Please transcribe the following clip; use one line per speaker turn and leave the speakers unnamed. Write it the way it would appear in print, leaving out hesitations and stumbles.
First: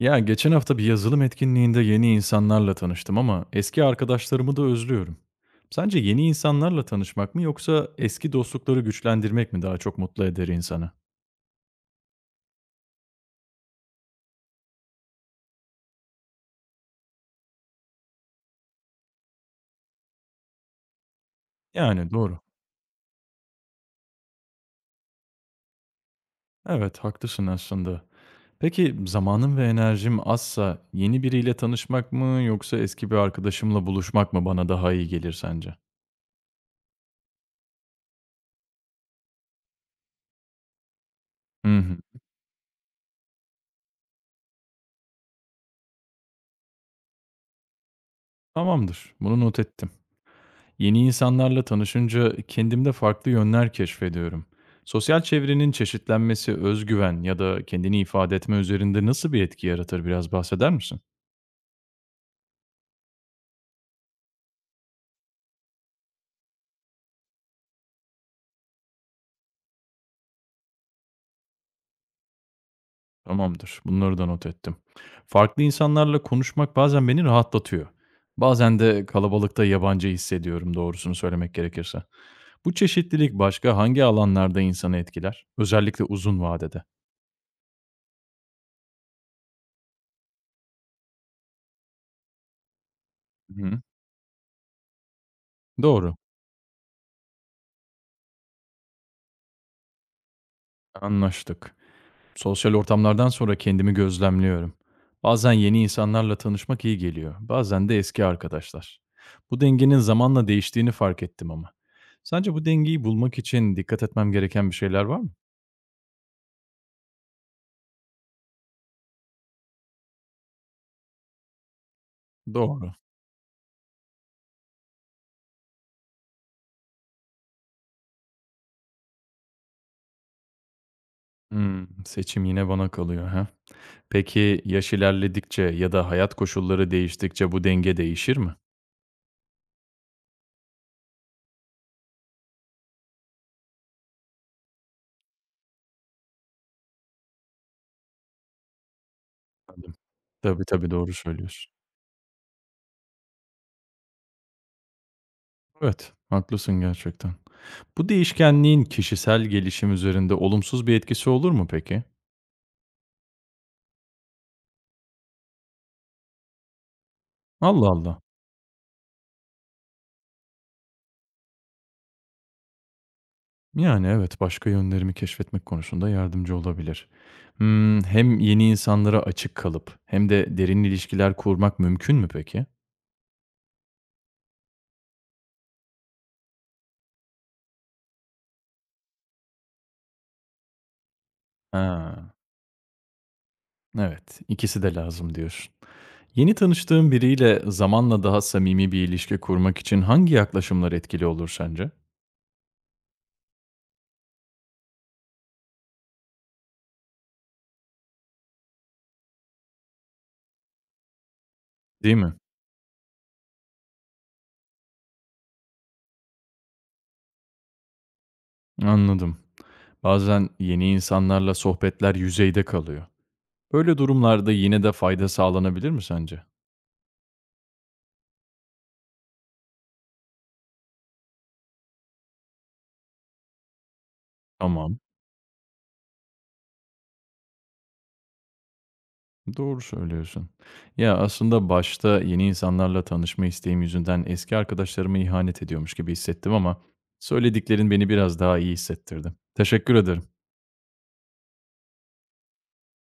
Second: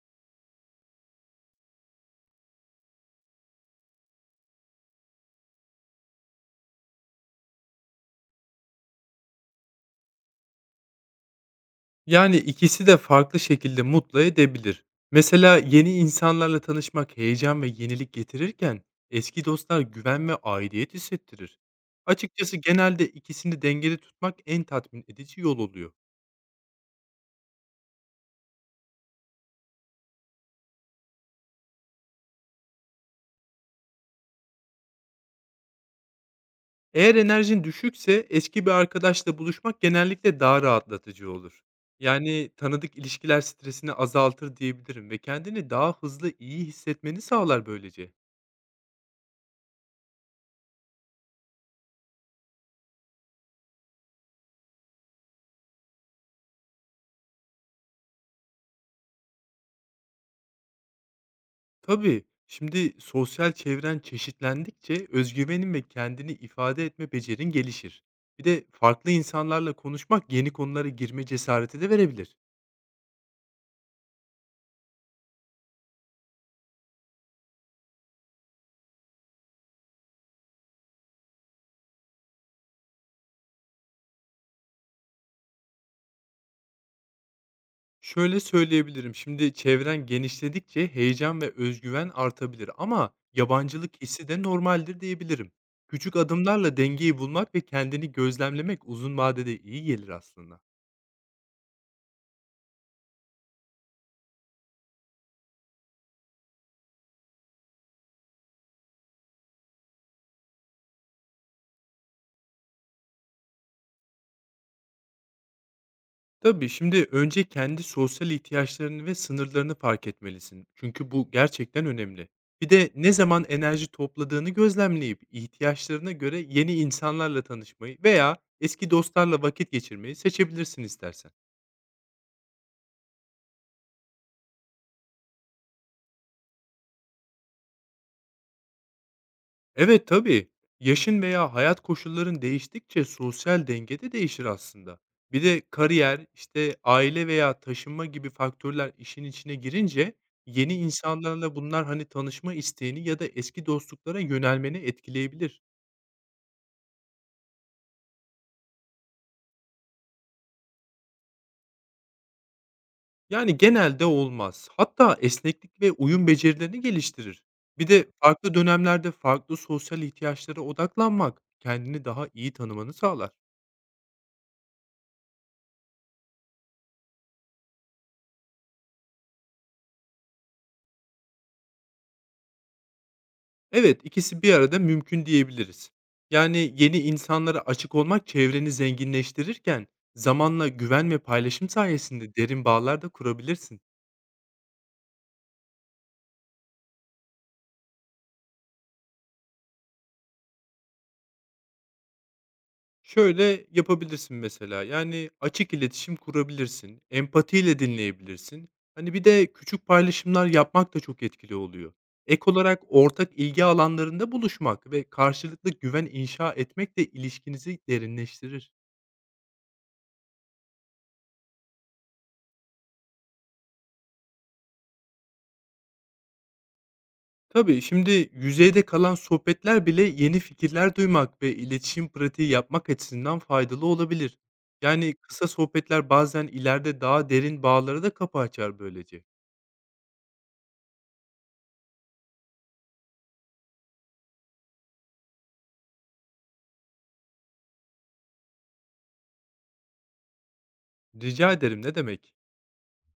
Ya geçen hafta bir yazılım etkinliğinde yeni insanlarla tanıştım ama eski arkadaşlarımı da özlüyorum. Sence yeni insanlarla tanışmak mı yoksa eski dostlukları güçlendirmek mi daha çok mutlu eder insanı?
Yani ikisi de farklı şekilde mutlu edebilir. Mesela yeni insanlarla tanışmak heyecan ve yenilik getirirken eski dostlar güven ve aidiyet hissettirir.
Yani doğru.
Açıkçası genelde ikisini dengede tutmak en tatmin edici yol oluyor.
Evet, haklısın aslında. Peki zamanım ve enerjim azsa yeni biriyle tanışmak mı yoksa eski bir arkadaşımla buluşmak mı bana daha iyi gelir sence?
Eğer enerjin düşükse eski bir arkadaşla buluşmak genellikle daha rahatlatıcı olur.
Hı hı.
Yani tanıdık ilişkiler stresini azaltır diyebilirim ve kendini daha hızlı iyi hissetmeni sağlar böylece.
Tamamdır. Bunu not ettim. Yeni insanlarla tanışınca kendimde farklı yönler keşfediyorum. Sosyal çevrenin çeşitlenmesi özgüven ya da kendini ifade etme üzerinde nasıl bir etki yaratır biraz bahseder misin?
Tabii. Şimdi sosyal çevren çeşitlendikçe özgüvenin ve kendini ifade etme becerin gelişir. Bir de farklı insanlarla konuşmak yeni konulara girme cesareti de verebilir.
Tamamdır. Bunları da not ettim. Farklı insanlarla konuşmak bazen beni rahatlatıyor. Bazen de kalabalıkta yabancı hissediyorum doğrusunu söylemek gerekirse. Bu çeşitlilik başka hangi alanlarda insanı etkiler? Özellikle uzun vadede.
Şöyle söyleyebilirim. Şimdi çevren genişledikçe heyecan ve özgüven artabilir ama
Hı,
yabancılık hissi de normaldir diyebilirim.
doğru.
Küçük adımlarla dengeyi bulmak ve kendini gözlemlemek uzun vadede iyi gelir aslında.
Anlaştık. Sosyal ortamlardan sonra kendimi gözlemliyorum. Bazen yeni insanlarla tanışmak iyi geliyor, bazen de eski arkadaşlar. Bu dengenin zamanla değiştiğini fark ettim ama. Sence bu dengeyi bulmak için dikkat etmem gereken bir şeyler var mı?
Tabii, şimdi önce kendi sosyal ihtiyaçlarını ve sınırlarını fark etmelisin. Çünkü bu gerçekten önemli. Bir de
Doğru.
ne zaman enerji topladığını gözlemleyip ihtiyaçlarına göre yeni insanlarla tanışmayı veya eski dostlarla vakit geçirmeyi seçebilirsin istersen.
Hmm, seçim yine bana kalıyor ha. Peki yaş ilerledikçe ya da hayat koşulları değiştikçe bu denge değişir mi?
Evet, tabii. Yaşın veya hayat koşulların değiştikçe sosyal denge de değişir aslında. Bir de kariyer, işte, aile veya taşınma gibi faktörler işin içine girince
Tabii
yeni
tabii doğru
insanlarla
söylüyorsun.
tanışma isteğini ya da eski dostluklara yönelmeni etkileyebilir.
Evet, haklısın gerçekten. Bu değişkenliğin kişisel gelişim üzerinde olumsuz bir etkisi olur mu peki?
Yani genelde olmaz. Hatta esneklik ve uyum becerilerini geliştirir. Bir
Allah
de
Allah.
farklı dönemlerde farklı sosyal ihtiyaçlara odaklanmak kendini daha iyi tanımanı sağlar.
Yani, evet, başka yönlerimi keşfetmek konusunda yardımcı olabilir. Hımm, hem yeni insanlara açık kalıp hem de derin ilişkiler kurmak mümkün mü peki?
Evet, ikisi bir arada mümkün diyebiliriz. Yani yeni insanlara açık olmak çevreni zenginleştirirken zamanla güven ve paylaşım
Ha,
sayesinde derin bağlar da kurabilirsin.
evet, ikisi de lazım diyorsun. Yeni tanıştığın biriyle zamanla daha samimi bir ilişki kurmak için hangi yaklaşımlar etkili olur sence?
Şöyle yapabilirsin mesela. Yani açık iletişim kurabilirsin, empatiyle dinleyebilirsin. Hani bir de küçük paylaşımlar yapmak da çok etkili oluyor.
Değil mi?
Ek olarak ortak ilgi alanlarında buluşmak ve karşılıklı güven inşa etmek de ilişkinizi derinleştirir.
Anladım. Bazen yeni insanlarla sohbetler yüzeyde kalıyor. Böyle durumlarda yine de fayda sağlanabilir mi sence?
Tabii, şimdi yüzeyde kalan sohbetler bile yeni fikirler duymak ve iletişim pratiği yapmak açısından faydalı olabilir.
Tamam.
Yani kısa sohbetler bazen ileride daha derin bağlara da kapı açar böylece.
Doğru söylüyorsun. Ya, aslında başta yeni insanlarla tanışma isteğim yüzünden eski arkadaşlarıma ihanet ediyormuş gibi hissettim ama söylediklerin beni biraz daha iyi hissettirdi. Teşekkür ederim.
Rica ederim, ne demek?